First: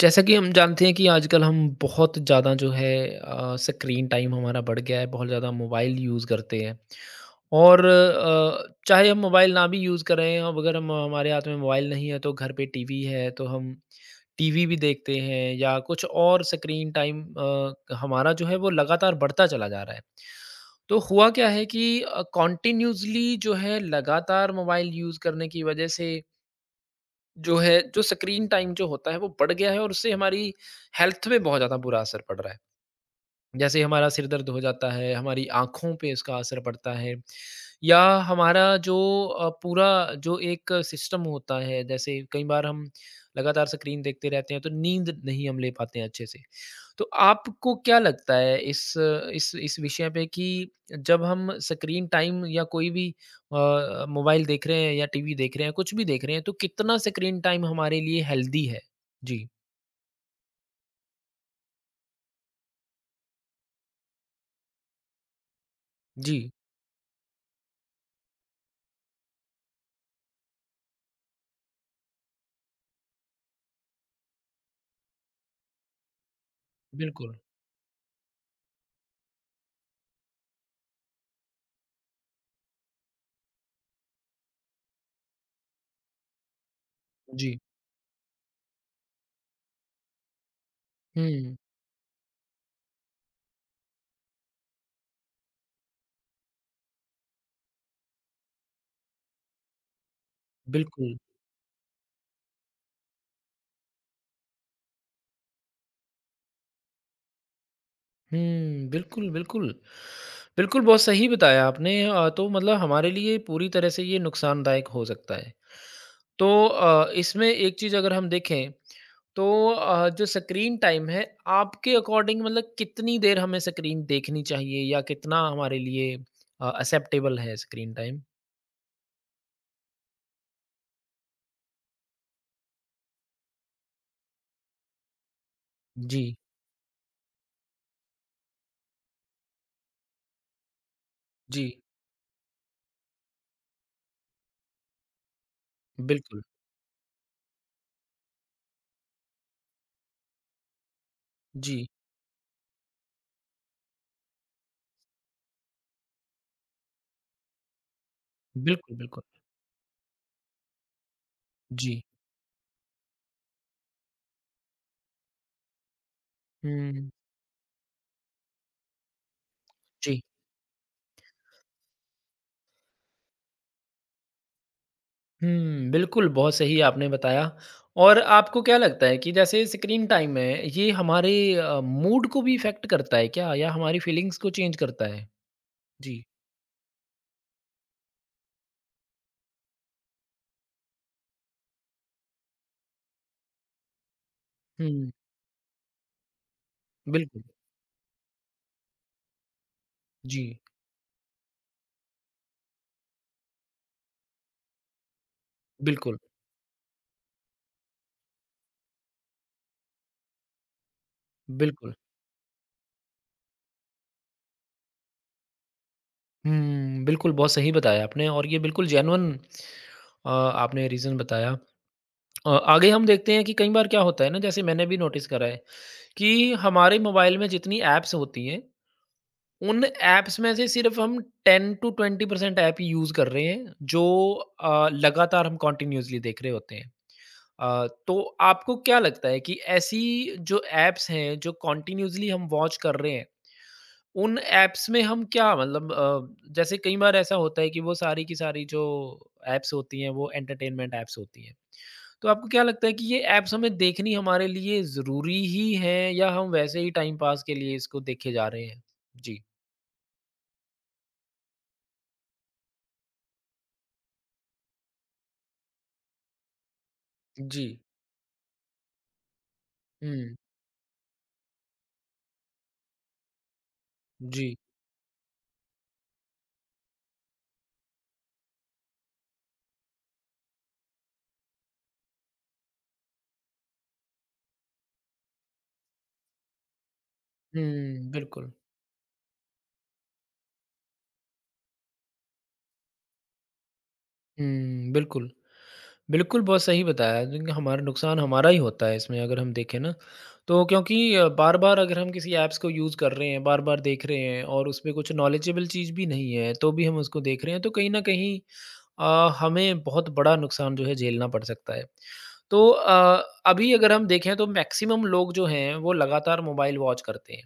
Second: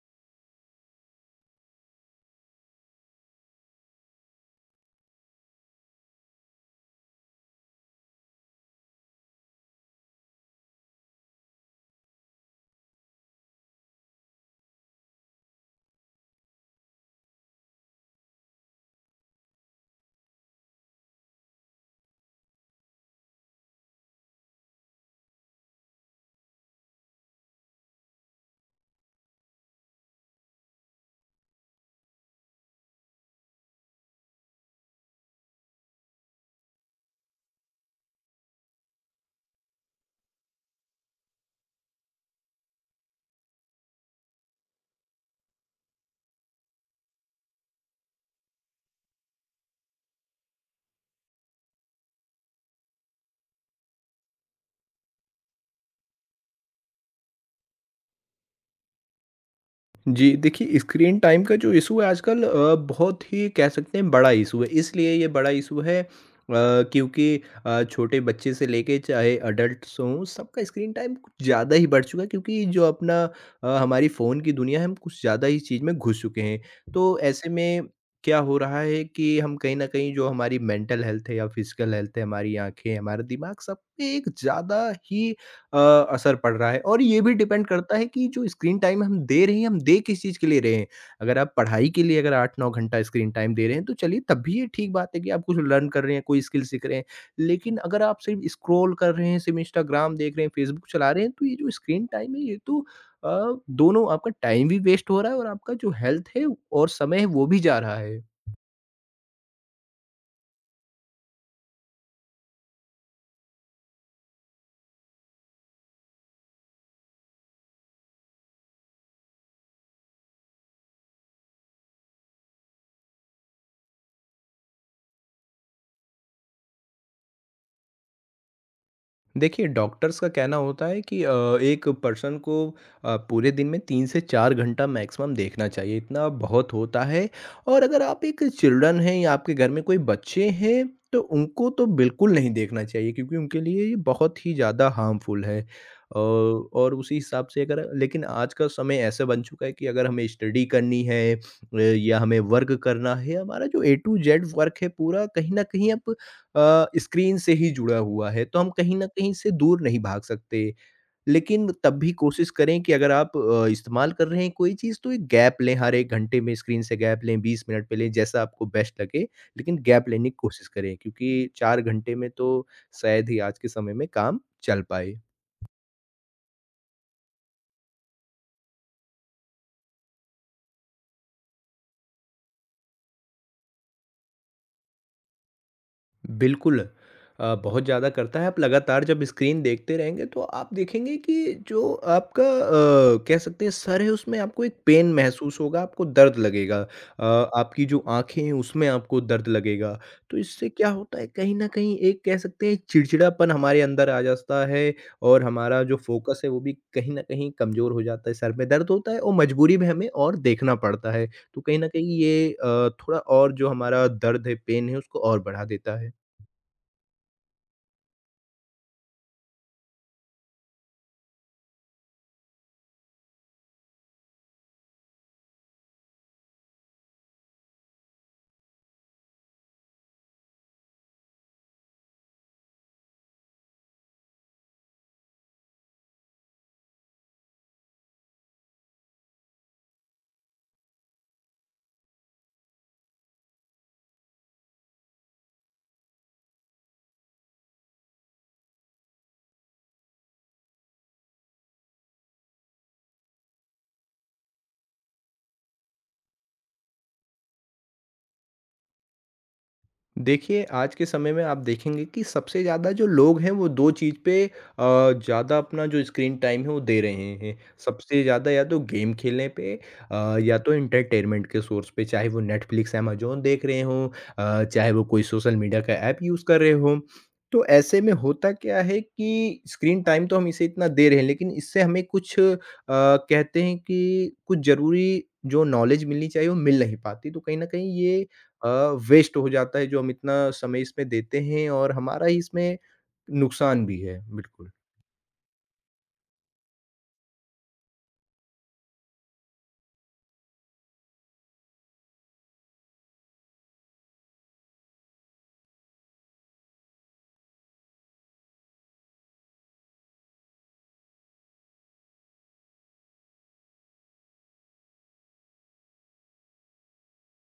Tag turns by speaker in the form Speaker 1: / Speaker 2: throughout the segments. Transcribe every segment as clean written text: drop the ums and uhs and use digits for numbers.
Speaker 1: जैसा कि हम जानते हैं कि आजकल हम बहुत ज़्यादा जो है स्क्रीन टाइम हमारा बढ़ गया है, बहुत ज़्यादा मोबाइल यूज़ करते हैं और चाहे हम मोबाइल ना भी यूज़ करें, अब अगर हम हमारे हाथ में मोबाइल नहीं है तो घर पे टीवी है, तो हम टीवी भी देखते हैं या कुछ और स्क्रीन टाइम हमारा जो है वो लगातार बढ़ता चला जा रहा है। तो हुआ क्या है कि कंटिन्यूअसली जो है लगातार मोबाइल यूज़ करने की वज़ह से जो है, जो स्क्रीन टाइम जो होता है वो बढ़ गया है और उससे हमारी हेल्थ पे बहुत ज़्यादा बुरा असर पड़ रहा है। जैसे हमारा सिर दर्द हो जाता है, हमारी आँखों पे इसका असर पड़ता है या हमारा जो पूरा जो एक सिस्टम होता है, जैसे कई बार हम लगातार स्क्रीन देखते रहते हैं, तो नींद नहीं हम ले पाते हैं अच्छे से। तो आपको क्या लगता है इस इस विषय पे कि जब हम स्क्रीन टाइम या कोई भी मोबाइल देख रहे हैं या टीवी देख रहे हैं, कुछ भी देख रहे हैं, तो कितना स्क्रीन टाइम हमारे लिए हेल्दी है? जी।
Speaker 2: जी, देखिए स्क्रीन टाइम का जो इश्यू है आजकल बहुत ही कह सकते हैं बड़ा इश्यू है। इसलिए ये बड़ा इश्यू है
Speaker 1: जी,
Speaker 2: क्योंकि छोटे बच्चे से लेके चाहे अडल्ट्स हों, सबका स्क्रीन टाइम कुछ ज़्यादा ही बढ़ चुका है क्योंकि जो अपना हमारी फ़ोन की दुनिया है, हम कुछ ज़्यादा ही चीज़ में घुस चुके हैं। तो
Speaker 1: बिल्कुल।
Speaker 2: ऐसे में क्या हो रहा है कि हम कहीं न कहीं जो हमारी मेंटल हेल्थ है या फिज़िकल हेल्थ है, हमारी आँखें, हमारा दिमाग सब पे एक ज़्यादा ही अ, असर पड़ रहा है और ये भी
Speaker 1: जी।
Speaker 2: डिपेंड करता है कि जो स्क्रीन टाइम हम दे रहे हैं, हम दे किस चीज़ के लिए रहे हैं। अगर आप
Speaker 1: हुँ,
Speaker 2: पढ़ाई के लिए अगर 8-9 घंटा स्क्रीन टाइम दे रहे हैं, तो चलिए तब भी ये ठीक बात है कि आप कुछ लर्न कर रहे हैं, कोई स्किल सीख रहे हैं। लेकिन अगर आप सिर्फ़ स्क्रॉल कर रहे हैं, सिर्फ़ इंस्टाग्राम देख रहे हैं, फेसबुक चला
Speaker 1: बिल्कुल।
Speaker 2: रहे हैं, तो ये जो स्क्रीन टाइम है, ये तो अ, दोनों आपका टाइम भी वेस्ट हो रहा है और आपका जो हेल्थ है और समय है, वो भी जा रहा है।
Speaker 1: हुँ, बिल्कुल, बिल्कुल। बिल्कुल, बहुत सही बताया आपने। तो मतलब हमारे लिए पूरी तरह से ये नुकसानदायक हो सकता है। तो इसमें एक चीज़ अगर हम देखें, तो जो स्क्रीन टाइम है, आपके अकॉर्डिंग मतलब कितनी देर हमें स्क्रीन देखनी चाहिए या कितना हमारे लिए एक्सेप्टेबल है स्क्रीन टाइम?
Speaker 2: देखिए डॉक्टर्स का कहना होता है कि एक पर्सन को पूरे दिन में 3 से 4 घंटा मैक्सिमम देखना चाहिए, इतना
Speaker 1: जी।
Speaker 2: बहुत होता है और अगर आप एक चिल्ड्रन हैं या आपके घर में कोई बच्चे हैं, तो
Speaker 1: जी,
Speaker 2: उनको तो बिल्कुल नहीं देखना चाहिए क्योंकि उनके लिए ये बहुत ही ज़्यादा हार्मफुल है।
Speaker 1: बिल्कुल।
Speaker 2: और उसी हिसाब से अगर लेकिन आज का समय ऐसा बन चुका है कि अगर हमें स्टडी करनी है
Speaker 1: जी,
Speaker 2: या हमें वर्क करना है, हमारा जो ए टू जेड वर्क है पूरा कहीं न कहीं अब स्क्रीन से ही जुड़ा हुआ है, तो हम कहीं
Speaker 1: बिल्कुल,
Speaker 2: न
Speaker 1: बिल्कुल।
Speaker 2: कहीं इससे दूर नहीं भाग सकते। लेकिन तब
Speaker 1: जी।
Speaker 2: भी कोशिश करें कि अगर आप इस्तेमाल कर रहे हैं कोई चीज़ तो एक गैप लें, हर 1 घंटे में स्क्रीन से
Speaker 1: हुँ,
Speaker 2: गैप लें, 20 मिनट पे लें, जैसा आपको बेस्ट लगे, लेकिन गैप
Speaker 1: जी।
Speaker 2: लेने की कोशिश करें क्योंकि 4 घंटे में तो शायद ही आज के समय में काम चल पाए।
Speaker 1: हुँ, बिल्कुल, बहुत सही आपने बताया। और आपको क्या लगता है कि जैसे स्क्रीन टाइम है, ये हमारे मूड को भी इफ़ेक्ट करता है क्या? या हमारी फीलिंग्स को चेंज करता है? जी।
Speaker 2: बिल्कुल बहुत ज़्यादा करता है आप लगातार जब स्क्रीन देखते रहेंगे तो आप देखेंगे कि जो आपका कह सकते हैं सर है उसमें आपको एक
Speaker 1: हुँ,
Speaker 2: पेन महसूस होगा आपको दर्द लगेगा
Speaker 1: बिल्कुल।
Speaker 2: आपकी जो आंखें हैं उसमें आपको दर्द लगेगा तो
Speaker 1: जी,
Speaker 2: इससे क्या होता है कहीं ना कहीं एक कह सकते हैं चिड़चिड़ापन हमारे अंदर आ जाता है और हमारा जो
Speaker 1: बिल्कुल,
Speaker 2: फोकस है वो भी कहीं ना कहीं कमज़ोर हो जाता है सर में दर्द होता है और मजबूरी में हमें और देखना पड़ता है तो कहीं ना
Speaker 1: बिल्कुल।
Speaker 2: कहीं ये थोड़ा और जो हमारा दर्द है पेन है उसको और बढ़ा देता है।
Speaker 1: हुँ, बिल्कुल, बहुत सही बताया आपने। और ये बिल्कुल जेन्युइन आपने रीज़न बताया। आगे हम देखते हैं कि कई बार क्या होता है ना, जैसे मैंने भी नोटिस करा है कि हमारे मोबाइल में जितनी ऐप्स होती हैं उन ऐप्स में से सिर्फ़ हम 10 टू 20% ऐप यूज़ कर रहे हैं, जो लगातार हम कंटिन्यूअसली देख रहे होते हैं। अ, तो आपको क्या लगता है कि ऐसी जो ऐप्स हैं, जो कंटिन्यूअसली हम वॉच कर रहे हैं, उन ऐप्स में हम क्या मतलब जैसे कई बार ऐसा होता है कि वो सारी की सारी जो ऐप्स होती हैं, वो एंटरटेनमेंट ऐप्स होती हैं। तो आपको क्या लगता है कि ये ऐप्स हमें देखनी हमारे लिए ज़रूरी ही हैं या हम वैसे ही टाइम पास के लिए इसको देखे जा रहे हैं? जी।
Speaker 2: देखिए, आज के समय में आप देखेंगे कि सबसे ज़्यादा जो लोग हैं, वो 2 चीज़ पे ज़्यादा अपना जो स्क्रीन टाइम है, वो दे रहे हैं।
Speaker 1: जी।
Speaker 2: सबसे ज़्यादा या तो गेम खेलने पे
Speaker 1: हुँ।
Speaker 2: या तो एंटरटेनमेंट के सोर्स पे, चाहे वो नेटफ्लिक्स, अमेज़न देख रहे हों
Speaker 1: जी।
Speaker 2: चाहे वो कोई सोशल मीडिया का ऐप यूज़ कर रहे हों। तो ऐसे में होता क्या है कि स्क्रीन टाइम तो हम इसे इतना दे रहे हैं, लेकिन इससे हमें कुछ कहते हैं कि कुछ ज़रूरी जो नॉलेज मिलनी चाहिए, वो मिल नहीं पाती। तो कहीं न कहीं
Speaker 1: हुँ,
Speaker 2: ये
Speaker 1: बिल्कुल।
Speaker 2: अ, वेस्ट हो जाता है, जो हम इतना समय इसमें देते हैं और हमारा ही इसमें नुकसान भी है, बिल्कुल।
Speaker 1: हुँ, बिल्कुल। बिल्कुल, बहुत सही बताया क्योंकि हमारा नुकसान हमारा ही होता है इसमें अगर हम देखें ना। तो क्योंकि बार-बार अगर हम किसी ऐप्स को यूज़ कर रहे हैं, बार-बार देख रहे हैं और उसमें कुछ नॉलेजेबल चीज़ भी नहीं है, तो भी हम उसको देख रहे हैं, तो कहीं न कहीं हमें बहुत बड़ा नुकसान जो है झेलना पड़ सकता है। तो अभी अगर हम देखें तो मैक्सिमम लोग जो हैं वो लगातार मोबाइल वॉच करते हैं।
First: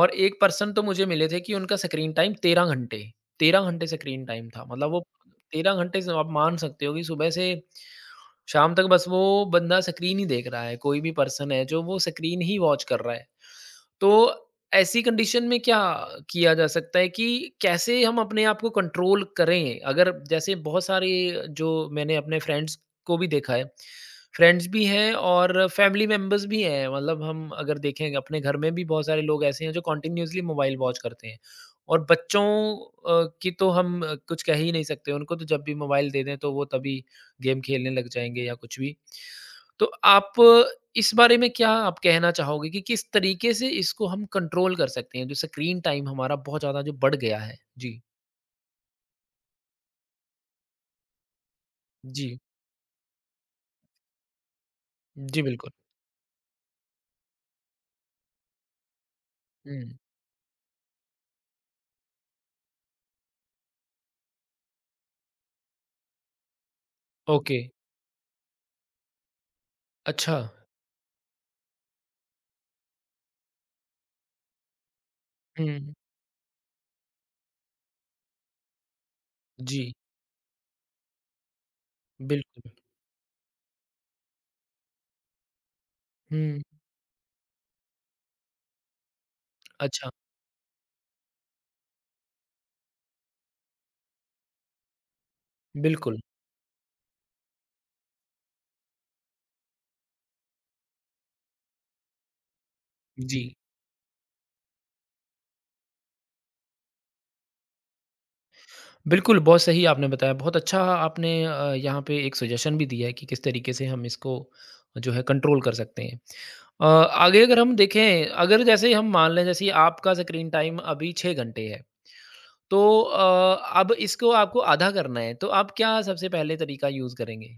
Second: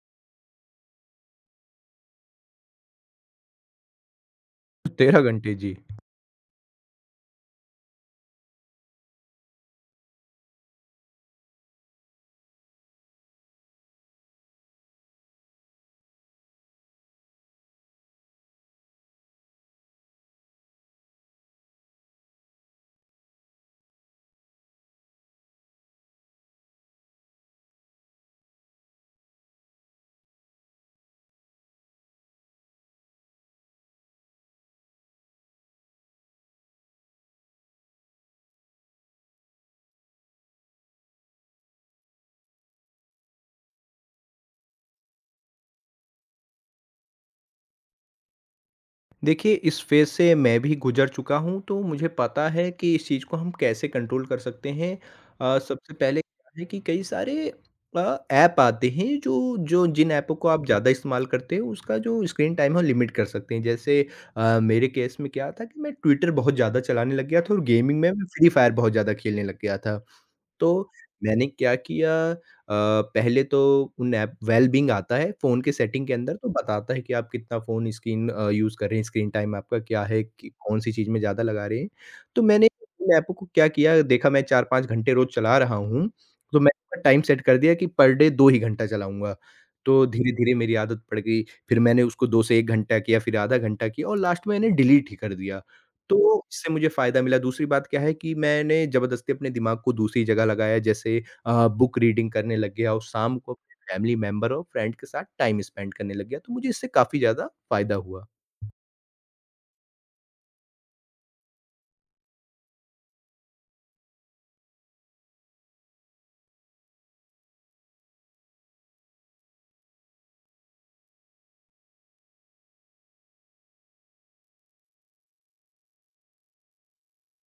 Speaker 1: और एक पर्सन तो मुझे मिले थे कि उनका स्क्रीन टाइम 13 घंटे, 13 घंटे स्क्रीन टाइम था, मतलब वो
Speaker 2: 13 घंटे, जी।
Speaker 1: 13 घंटे से आप मान सकते हो कि सुबह से शाम तक बस वो बंदा स्क्रीन ही देख रहा है, कोई भी पर्सन है जो वो स्क्रीन ही वॉच कर रहा है। तो ऐसी कंडीशन में क्या किया जा सकता है कि कैसे हम अपने आप को कंट्रोल करें? अगर जैसे बहुत सारे जो मैंने अपने फ्रेंड्स को भी देखा है, फ्रेंड्स भी हैं और फैमिली मेंबर्स भी हैं। मतलब हम अगर देखें अपने घर में भी बहुत सारे लोग ऐसे हैं जो कंटिन्यूअसली मोबाइल वॉच करते हैं और बच्चों की तो हम कुछ कह ही नहीं सकते। उनको तो जब भी मोबाइल दे दें तो वो तभी गेम खेलने लग जाएँगे या कुछ भी। तो आप इस बारे में क्या आप कहना चाहोगे कि किस तरीके से इसको हम कंट्रोल कर सकते हैं, जो स्क्रीन टाइम हमारा बहुत ज़्यादा जो बढ़ गया है? जी।
Speaker 2: देखिए, इस फ़ेज़ से मैं भी गुज़र चुका हूँ, तो मुझे
Speaker 1: जी।
Speaker 2: पता है कि इस चीज़ को हम कैसे कंट्रोल कर सकते हैं।
Speaker 1: जी, बिल्कुल।
Speaker 2: सबसे पहले क्या है कि कई सारे अ, ऐप आते हैं, जो
Speaker 1: हुँ।
Speaker 2: जो जिन ऐपों को आप ज़्यादा इस्तेमाल करते हो, उसका जो स्क्रीन टाइम है, वो लिमिट कर सकते हैं। जैसे मेरे केस में क्या था कि मैं ट्विटर बहुत ज़्यादा चलाने लग गया था
Speaker 1: ओके।
Speaker 2: और गेमिंग में मैं फ्री फायर बहुत ज़्यादा खेलने लग गया था।
Speaker 1: अच्छा।
Speaker 2: तो मैंने क्या किया, पहले तो उन ऐप वेलबीइंग आता है फ़ोन के
Speaker 1: हुँ।
Speaker 2: सेटिंग के अंदर तो बताता है कि आप कितना फ़ोन स्क्रीन यूज़ कर रहे हैं, स्क्रीन टाइम आपका
Speaker 1: जी,
Speaker 2: क्या है, कि कौन-सी चीज़ में ज़्यादा लगा रहे हैं। तो मैंने
Speaker 1: बिल्कुल।
Speaker 2: उन ऐपों को क्या किया, देखा मैं 4-5 घंटे रोज़ चला रहा हूँ, तो
Speaker 1: हुँ,
Speaker 2: मैंने टाइम सेट कर दिया कि पर डे 2 ही घंटा चलाऊँगा। तो
Speaker 1: अच्छा,
Speaker 2: धीरे-धीरे मेरी आदत पड़ गई, फिर मैंने उसको 2 से 1 घंटा किया, फिर आधा घंटा किया और लास्ट में मैंने डिलीट ही कर दिया। तो
Speaker 1: बिल्कुल।
Speaker 2: इससे मुझे फ़ायदा मिला, दूसरी बात क्या है कि मैंने ज़बरदस्ती अपने दिमाग को दूसरी जगह लगाया, जैसे बुक रीडिंग करने लग गया और शाम
Speaker 1: जी।
Speaker 2: को अपने फैमिली मेंबर और फ्रेंड के साथ टाइम स्पेंड करने लग गया, तो मुझे इससे काफ़ी ज़्यादा फ़ायदा हुआ।
Speaker 1: बिल्कुल, बहुत सही आपने बताया। बहुत अच्छा आपने यहाँ पे एक सजेशन भी दिया है कि किस तरीके से हम इसको जो है कंट्रोल कर सकते हैं। आगे अगर हम देखें, अगर जैसे हम मान लें जैसे आपका स्क्रीन टाइम अभी 6 घंटे है। तो अब इसको आपको आधा करना है, तो आप क्या सबसे पहले तरीका यूज़ करेंगे?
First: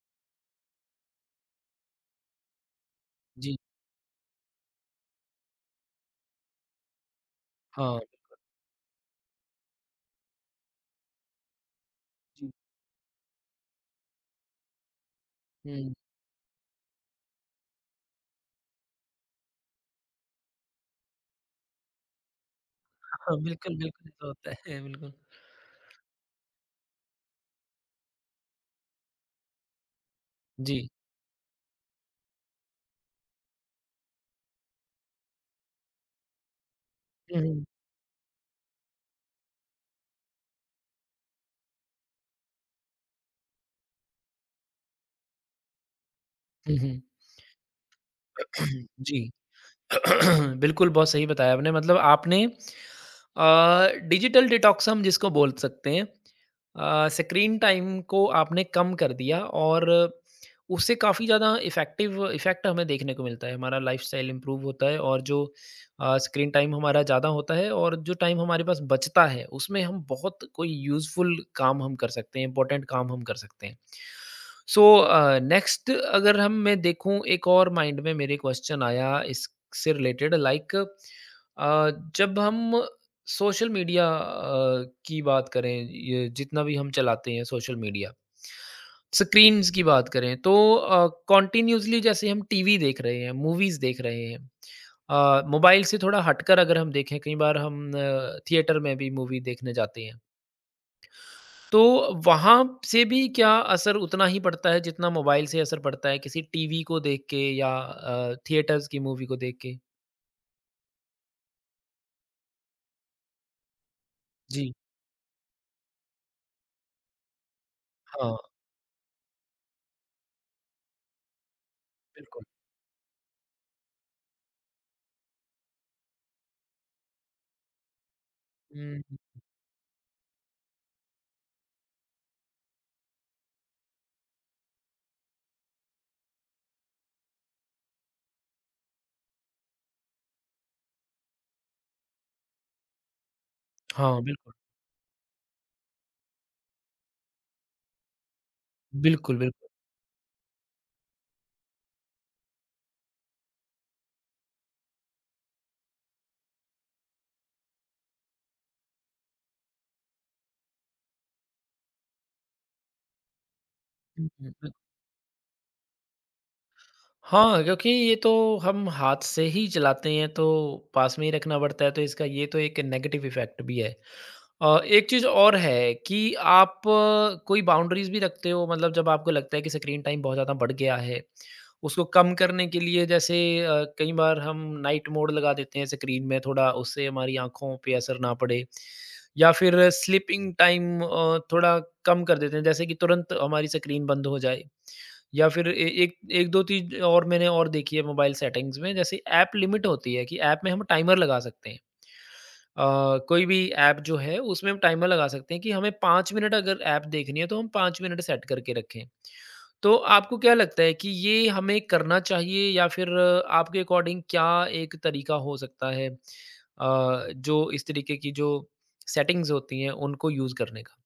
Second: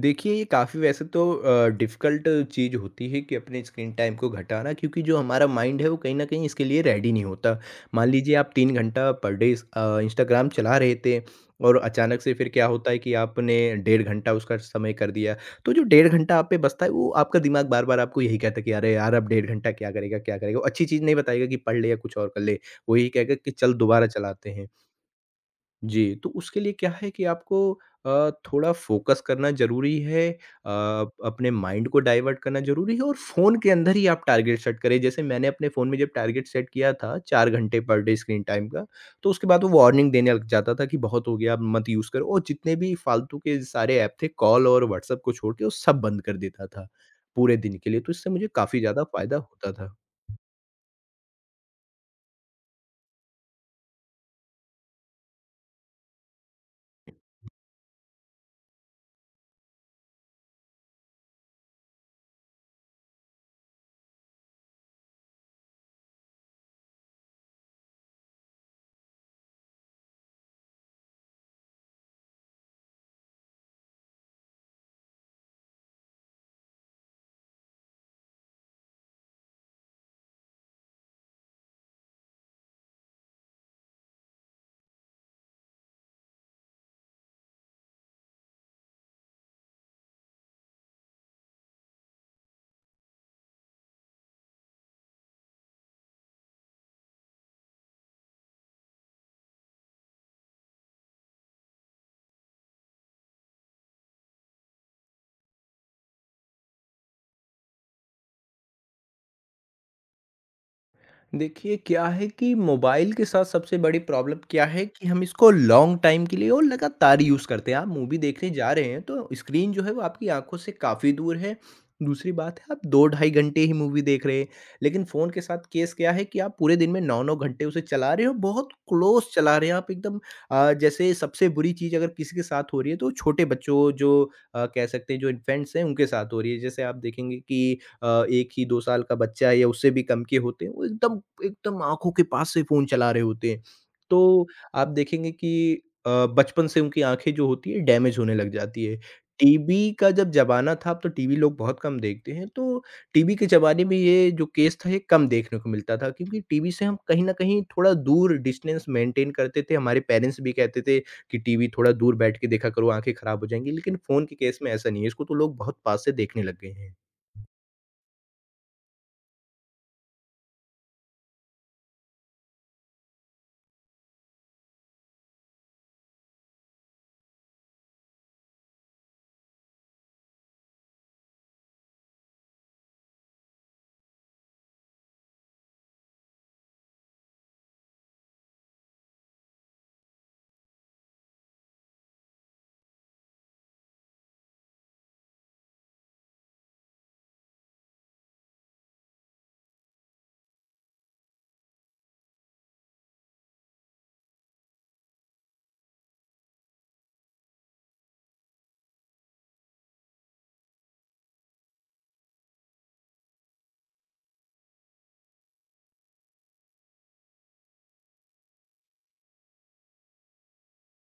Speaker 2: देखिए, ये काफ़ी वैसे तो डिफ़िकल्ट चीज़ होती है कि
Speaker 1: जी,
Speaker 2: अपने स्क्रीन टाइम को घटाना क्योंकि जो हमारा माइंड है वो कहीं न कहीं इसके लिए रेडी नहीं होता।
Speaker 1: हाँ।
Speaker 2: मान लीजिए आप 3 घंटा पर डे इस इंस्टाग्राम चला रहे थे और अचानक से फिर
Speaker 1: जी।
Speaker 2: क्या होता है कि आपने डेढ़ घंटा उसका समय कर दिया। तो जो
Speaker 1: हुँ,
Speaker 2: डेढ़ घंटा आप पे बचता है वो आपका दिमाग बार-बार आपको यही कहता है कि अरे यार! अब डेढ़ घंटा क्या करेगा, क्या करेगा? वो अच्छी चीज़ नहीं बताएगा कि पढ़ ले या कुछ और कर ले। वो यही कहेगा
Speaker 1: हाँ,
Speaker 2: कि चल
Speaker 1: बिल्कुल,
Speaker 2: दोबारा
Speaker 1: बिल्कुल ऐसा
Speaker 2: चलाते
Speaker 1: होता
Speaker 2: हैं।
Speaker 1: है, बिल्कुल।
Speaker 2: जी, तो उसके लिए क्या है कि आपको थोड़ा फ़ोकस करना ज़रूरी है।
Speaker 1: जी।
Speaker 2: अपने माइंड को डाइवर्ट करना ज़रूरी है और फ़ोन के अंदर ही आप टारगेट सेट करें। जैसे मैंने अपने फ़ोन में जब टारगेट सेट किया था
Speaker 1: हुँ,
Speaker 2: 4
Speaker 1: हुँ।
Speaker 2: घंटे पर डे स्क्रीन टाइम का, तो उसके बाद वो वार्निंग देने लग जाता था कि बहुत हो गया, अब मत यूज़ करो और जितने भी फ़ालतू के सारे ऐप थे, कॉल और व्हाट्सएप को छोड़ के वो सब बंद कर देता
Speaker 1: हुँ,
Speaker 2: था,
Speaker 1: हुँ।
Speaker 2: पूरे दिन के लिए। तो इससे मुझे काफ़ी ज़्यादा
Speaker 1: जी।
Speaker 2: फ़ायदा होता था।
Speaker 1: बिल्कुल, बहुत सही बताया आपने, मतलब आपने डिजिटल डिटॉक्स हम जिसको बोल सकते हैं, स्क्रीन टाइम को आपने कम कर दिया और उससे काफ़ी ज़्यादा इफ़ेक्टिव इफ़ेक्ट हमें देखने को मिलता है। हमारा लाइफ़स्टाइल इम्प्रूव होता है और जो स्क्रीन टाइम हमारा ज़्यादा होता है और जो टाइम हमारे पास बचता है उसमें हम बहुत कोई यूज़फुल काम हम कर सकते हैं, इम्पोर्टेंट काम हम कर सकते हैं। सो नेक्स्ट अगर हम मैं देखूं एक और माइंड में मेरे क्वेश्चन आया इससे रिलेटेड लाइक जब हम सोशल मीडिया की बात करें ये जितना भी हम चलाते हैं सोशल मीडिया स्क्रीन्स की बात करें, तो कॉन्टिन्यूसली जैसे हम टीवी देख रहे हैं, मूवीज देख रहे हैं, मोबाइल से थोड़ा हटकर अगर हम देखें कई बार हम थिएटर में भी मूवी देखने जाते हैं, तो वहाँ से भी क्या असर उतना ही पड़ता है जितना मोबाइल से असर पड़ता है किसी टीवी को देख के या थिएटर्स की मूवी को देख के?
Speaker 2: देखिए क्या है कि मोबाइल के साथ सबसे बड़ी प्रॉब्लम क्या
Speaker 1: जी,
Speaker 2: है कि हम इसको लॉन्ग टाइम के लिए और लगातार यूज़ करते हैं। आप मूवी
Speaker 1: हाँ,
Speaker 2: देखने जा रहे हैं तो स्क्रीन जो है वो आपकी आंखों से काफ़ी दूर है, दूसरी
Speaker 1: बिल्कुल।
Speaker 2: बात है आप दो ढाई घंटे ही मूवी देख रहे हैं। लेकिन फ़ोन के साथ केस क्या है कि आप पूरे दिन में नौ नौ घंटे उसे चला रहे हो, बहुत
Speaker 1: हुँ,
Speaker 2: क्लोज
Speaker 1: हुँ।
Speaker 2: चला रहे हैं आप एकदम, जैसे सबसे बुरी चीज़ अगर किसी के साथ हो रही है तो छोटे बच्चों जो कह सकते हैं जो इन्फेंट्स हैं उनके साथ हो रही है। जैसे आप देखेंगे कि अ, 1 ही 2 साल का बच्चा है या उससे भी कम के होते हैं, वो एकदम एकदम आँखों के पास से फ़ोन चला रहे होते हैं।
Speaker 1: हाँ,
Speaker 2: तो
Speaker 1: बिल्कुल।
Speaker 2: आप देखेंगे कि अ, बचपन से उनकी आँखें जो होती हैं डैमेज होने लग जाती है।
Speaker 1: बिल्कुल, बिल्कुल।
Speaker 2: टीवी का जब ज़माना था, अब तो टीवी लोग बहुत कम देखते हैं, तो टीवी के ज़माने में ये जो केस था ये कम देखने को मिलता था क्योंकि टीवी से हम कहीं न कहीं थोड़ा दूर डिस्टेंस मेंटेन करते थे। हमारे पेरेंट्स भी कहते थे कि टीवी थोड़ा दूर बैठ के देखा करो, आँखें खराब हो जाएँगी, लेकिन फ़ोन
Speaker 1: हुँ,
Speaker 2: के
Speaker 1: हुँ,
Speaker 2: केस में
Speaker 1: हुँ।
Speaker 2: ऐसा नहीं है, इसको तो लोग बहुत पास से देखने लग गए हैं।
Speaker 1: हाँ, क्योंकि ये तो हम हाथ से ही चलाते हैं तो पास में ही रखना पड़ता है तो इसका ये तो एक नेगेटिव इफ़ेक्ट भी है। एक चीज़ और है कि आप कोई बाउंड्रीज़ भी रखते हो, मतलब जब आपको लगता है कि स्क्रीन टाइम बहुत ज़्यादा बढ़ गया है, उसको कम करने के लिए जैसे कई बार हम नाइट मोड लगा देते हैं स्क्रीन में, थोड़ा उससे हमारी आँखों पे असर ना पड़े या फिर स्लीपिंग टाइम थोड़ा कम कर देते हैं जैसे कि तुरंत हमारी स्क्रीन बंद हो जाए या फिर ए एक 1-2 चीज़ और मैंने और देखी है मोबाइल सेटिंग्स में, जैसे ऐप लिमिट होती है कि ऐप में हम टाइमर लगा सकते हैं। कोई भी ऐप जो है उसमें हम टाइमर लगा सकते हैं कि हमें 5 मिनट अगर ऐप देखनी है तो हम 5 मिनट सेट करके रखें। तो आपको क्या लगता है कि ये हमें करना चाहिए या फिर आपके अकॉर्डिंग क्या एक तरीका हो सकता है, जो इस तरीके की जो सेटिंग्स होती हैं उनको यूज़ करने का?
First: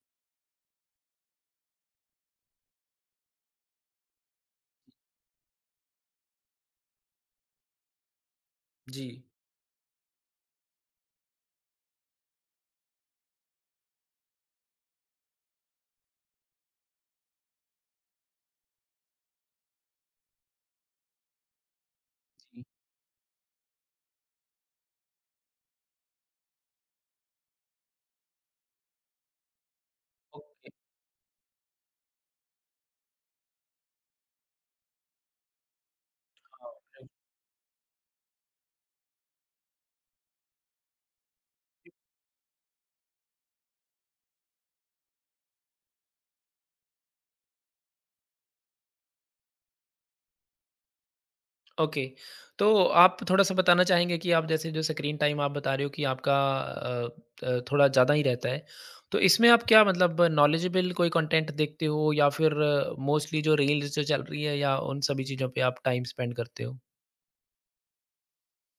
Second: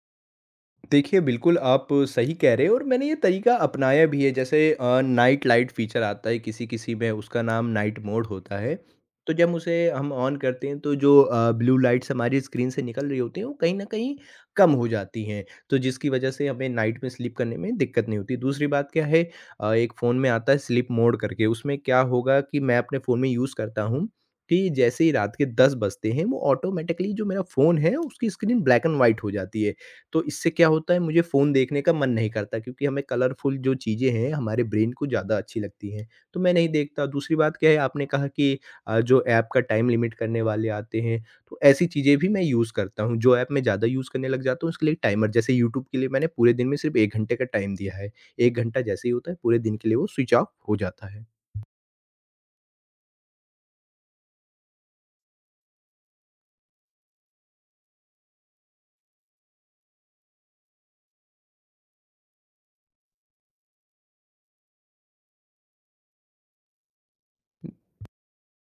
Speaker 2: देखिए, बिल्कुल आप सही कह रहे हैं और मैंने ये तरीका अपनाया भी है। जैसे नाइट लाइट फ़ीचर आता है किसी-किसी में, उसका नाम नाइट मोड होता है।
Speaker 1: जी।
Speaker 2: तो जब उसे हम ऑन करते हैं तो जो ब्लू लाइट्स हमारी स्क्रीन से निकल रही होती हैं वो कहीं न कहीं कम हो जाती हैं। तो जिसकी वज़ह से हमें नाइट में स्लीप करने में दिक्कत नहीं होती। दूसरी बात क्या है, एक फ़ोन में आता है स्लीप मोड करके, उसमें क्या होगा कि
Speaker 1: जी।
Speaker 2: मैं अपने फ़ोन में यूज़ करता हूँ कि जैसे ही रात के 10 बजते हैं वो ऑटोमैटिकली जो मेरा फ़ोन है उसकी स्क्रीन ब्लैक एंड व्हाइट हो जाती है। तो इससे क्या
Speaker 1: ओके,
Speaker 2: होता है मुझे फ़ोन देखने का मन नहीं करता क्योंकि हमें कलरफुल जो चीज़ें हैं हमारे ब्रेन को ज़्यादा अच्छी लगती हैं, तो मैं नहीं देखता।
Speaker 1: हाँ।
Speaker 2: दूसरी बात क्या है आपने कहा कि जो ऐप का टाइम लिमिट करने वाले आते हैं, तो ऐसी चीज़ें भी मैं यूज़ करता हूँ। जो ऐप मैं ज़्यादा यूज़ करने लग जाता हूँ उसके लिए टाइमर, जैसे यूट्यूब के लिए मैंने पूरे दिन में सिर्फ़ 1 घंटे का टाइम दिया है। 1 घंटा जैसे ही होता है पूरे दिन के लिए वो स्विच ऑफ हो जाता है।
Speaker 1: ओके। तो आप थोड़ा-सा बताना चाहेंगे कि आप जैसे जो स्क्रीन टाइम आप बता रहे हो कि आपका थोड़ा ज़्यादा ही रहता है। तो इसमें आप क्या मतलब नॉलेजेबल कोई कंटेंट देखते हो या फिर मोस्टली जो रील्स जो चल रही है या उन सभी चीज़ों पे आप टाइम स्पेंड करते हो?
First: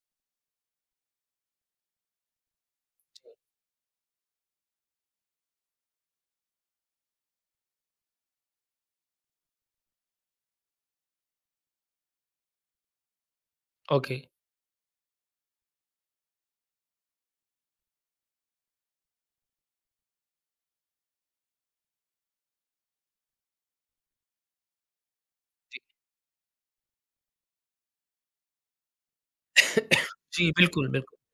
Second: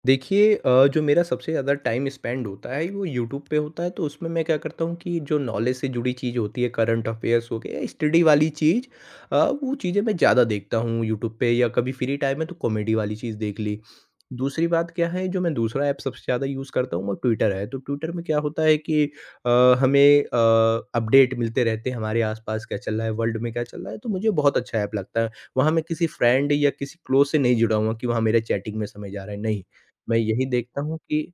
Speaker 2: देखिए जो मेरा सबसे ज़्यादा टाइम स्पेंड होता है वो यूट्यूब पे होता है तो उसमें मैं क्या करता हूँ कि जो नॉलेज से जुड़ी चीज़ होती है, करंट अफेयर्स हो गया, स्टडी वाली चीज़, अ, वो चीज़ें मैं ज़्यादा देखता हूँ यूट्यूब पे या कभी फ्री टाइम है तो कॉमेडी वाली चीज़ देख ली।
Speaker 1: ओके।
Speaker 2: दूसरी बात क्या है, जो मैं दूसरा ऐप सबसे ज़्यादा यूज़ करता हूँ वो ट्विटर है, तो ट्विटर में क्या होता है कि अ, हमें अपडेट मिलते रहते हैं हमारे आसपास क्या चल रहा है, वर्ल्ड में क्या चल रहा है, तो मुझे बहुत अच्छा ऐप लगता है। वहाँ
Speaker 1: जी।
Speaker 2: मैं किसी फ्रेंड या किसी क्लोज से नहीं जुड़ा हुआ कि वहाँ मेरे चैटिंग में समय जा रहा है, नहीं, मैं यही
Speaker 1: जी,
Speaker 2: देखता
Speaker 1: बिल्कुल,
Speaker 2: हूँ
Speaker 1: बिल्कुल।
Speaker 2: कि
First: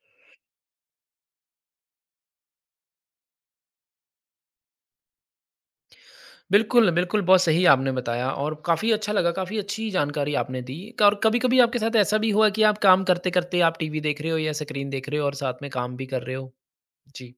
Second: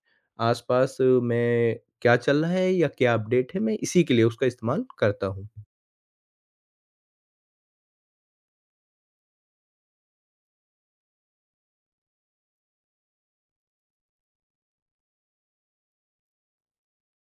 Speaker 2: आस-पास में क्या चल रहा है या क्या अपडेट है, मैं इसी के लिए उसका इस्तेमाल करता हूँ।
Speaker 1: बिल्कुल, बिल्कुल, बहुत सही आपने बताया और काफ़ी अच्छा लगा, काफ़ी अच्छी जानकारी आपने दी। और कभी-कभी आपके साथ ऐसा भी हुआ कि आप काम करते-करते आप टीवी देख रहे हो या स्क्रीन देख रहे हो और साथ में काम भी कर रहे हो? जी।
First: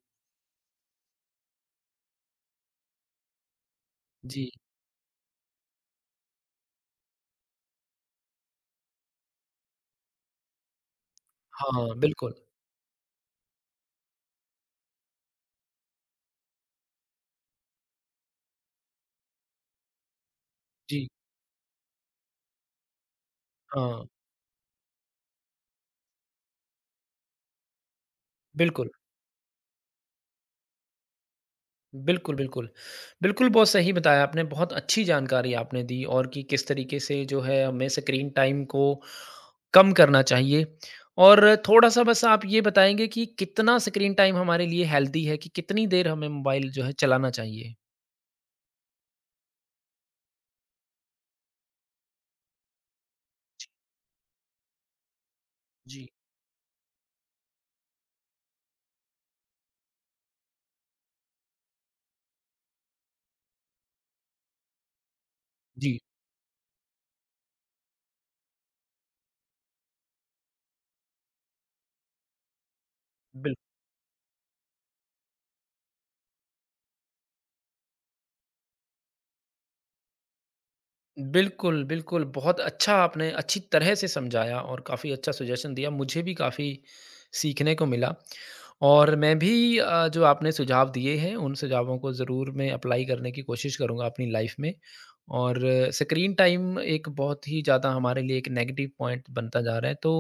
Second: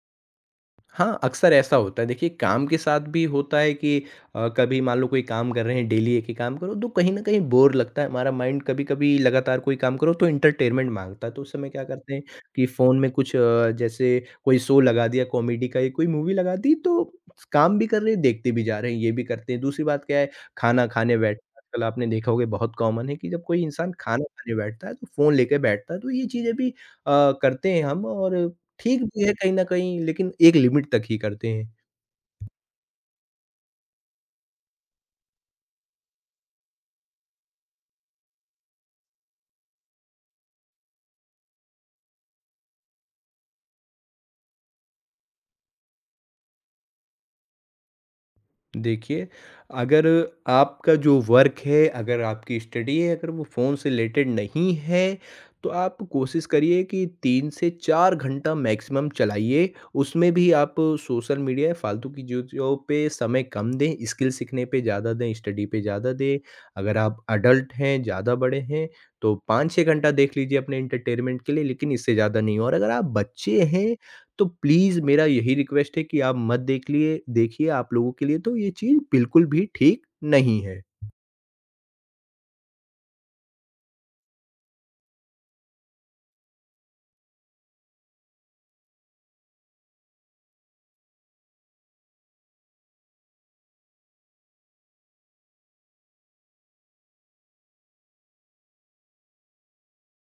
Speaker 2: हाँ, अक्सर ऐसा होता है। देखिए, काम के साथ भी होता है कि
Speaker 1: जी।
Speaker 2: कभी मान लो कोई काम कर रहे हैं, डेली एक ही काम करो, तो कहीं न कहीं बोर लगता है। हमारा माइंड कभी-कभी लगातार कोई काम करो तो एंटरटेनमेंट माँगता है, तो उस समय क्या
Speaker 1: हाँ,
Speaker 2: करते हैं
Speaker 1: बिल्कुल।
Speaker 2: कि फ़ोन में कुछ, जैसे कोई शो लगा दिया, कॉमेडी का या कोई मूवी लगा दी, तो काम भी कर रहे हैं, देखते भी जा रहे हैं, ये भी करते हैं। दूसरी बात क्या है, खाना
Speaker 1: जी,
Speaker 2: खाने बैठ, आजकल आपने देखा होगा बहुत कॉमन है कि जब कोई इंसान
Speaker 1: हाँ,
Speaker 2: खाना खाने बैठता है, तो फ़ोन लेके बैठता है, तो ये चीज़ें भी करते हैं हम और
Speaker 1: बिल्कुल।
Speaker 2: ठीक भी है कहीं न कहीं, लेकिन एक लिमिट तक ही करते हैं।
Speaker 1: बिल्कुल, बिल्कुल। बिल्कुल, बहुत सही बताया आपने, बहुत अच्छी जानकारी आपने दी और कि किस तरीके से जो है हमें स्क्रीन टाइम को कम करना चाहिए। और थोड़ा-सा बस आप ये बताएँगे कि कितना स्क्रीन टाइम हमारे लिए हेल्दी है, कि कितनी देर हमें मोबाइल जो है चलाना चाहिए?
Speaker 2: देखिए, अगर आपका जो वर्क है, अगर आपकी स्टडी है, अगर वो
Speaker 1: जी,
Speaker 2: फ़ोन से रिलेटेड नहीं है, तो आप
Speaker 1: जी,
Speaker 2: कोशिश करिए कि 3 से 4 घंटा मैक्सिमम चलाइए। उसमें भी आप सोशल मीडिया या फ़ालतू की चीज़ों पे समय कम दें, स्किल सीखने पे ज़्यादा दें, स्टडी पे
Speaker 1: जी,
Speaker 2: ज़्यादा दें। अगर आप एडल्ट हैं, ज़्यादा बड़े हैं, तो 5-6 घंटा देख लीजिए अपने एंटरटेनमेंट के लिए, लेकिन इससे ज़्यादा नहीं, और अगर आप बच्चे
Speaker 1: बिल्कुल।
Speaker 2: हैं तो प्लीज़ मेरा यही रिक्वेस्ट है कि आप मत देख लिए, देखिए आप लोगों के लिए तो ये चीज़ बिल्कुल भी ठीक नहीं है।
Speaker 1: बिल्कुल, बिल्कुल। बहुत अच्छा आपने अच्छी तरह से समझाया और काफ़ी अच्छा सजेशन दिया। मुझे भी काफ़ी सीखने को मिला और मैं भी जो आपने सुझाव दिए हैं, उन सुझावों को ज़रूर मैं अप्लाई करने की कोशिश करूँगा अपनी लाइफ़ में। और स्क्रीन टाइम एक बहुत ही ज़्यादा हमारे लिए एक नेगेटिव पॉइंट बनता जा रहा है। तो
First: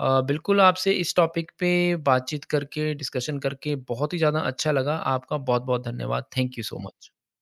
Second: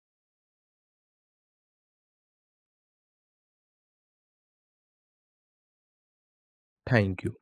Speaker 1: बिल्कुल आपसे इस टॉपिक पे बातचीत करके, डिस्कशन करके बहुत ही ज़्यादा अच्छा लगा। आपका बहुत-बहुत धन्यवाद। Thank you so much.
Speaker 2: Thank you.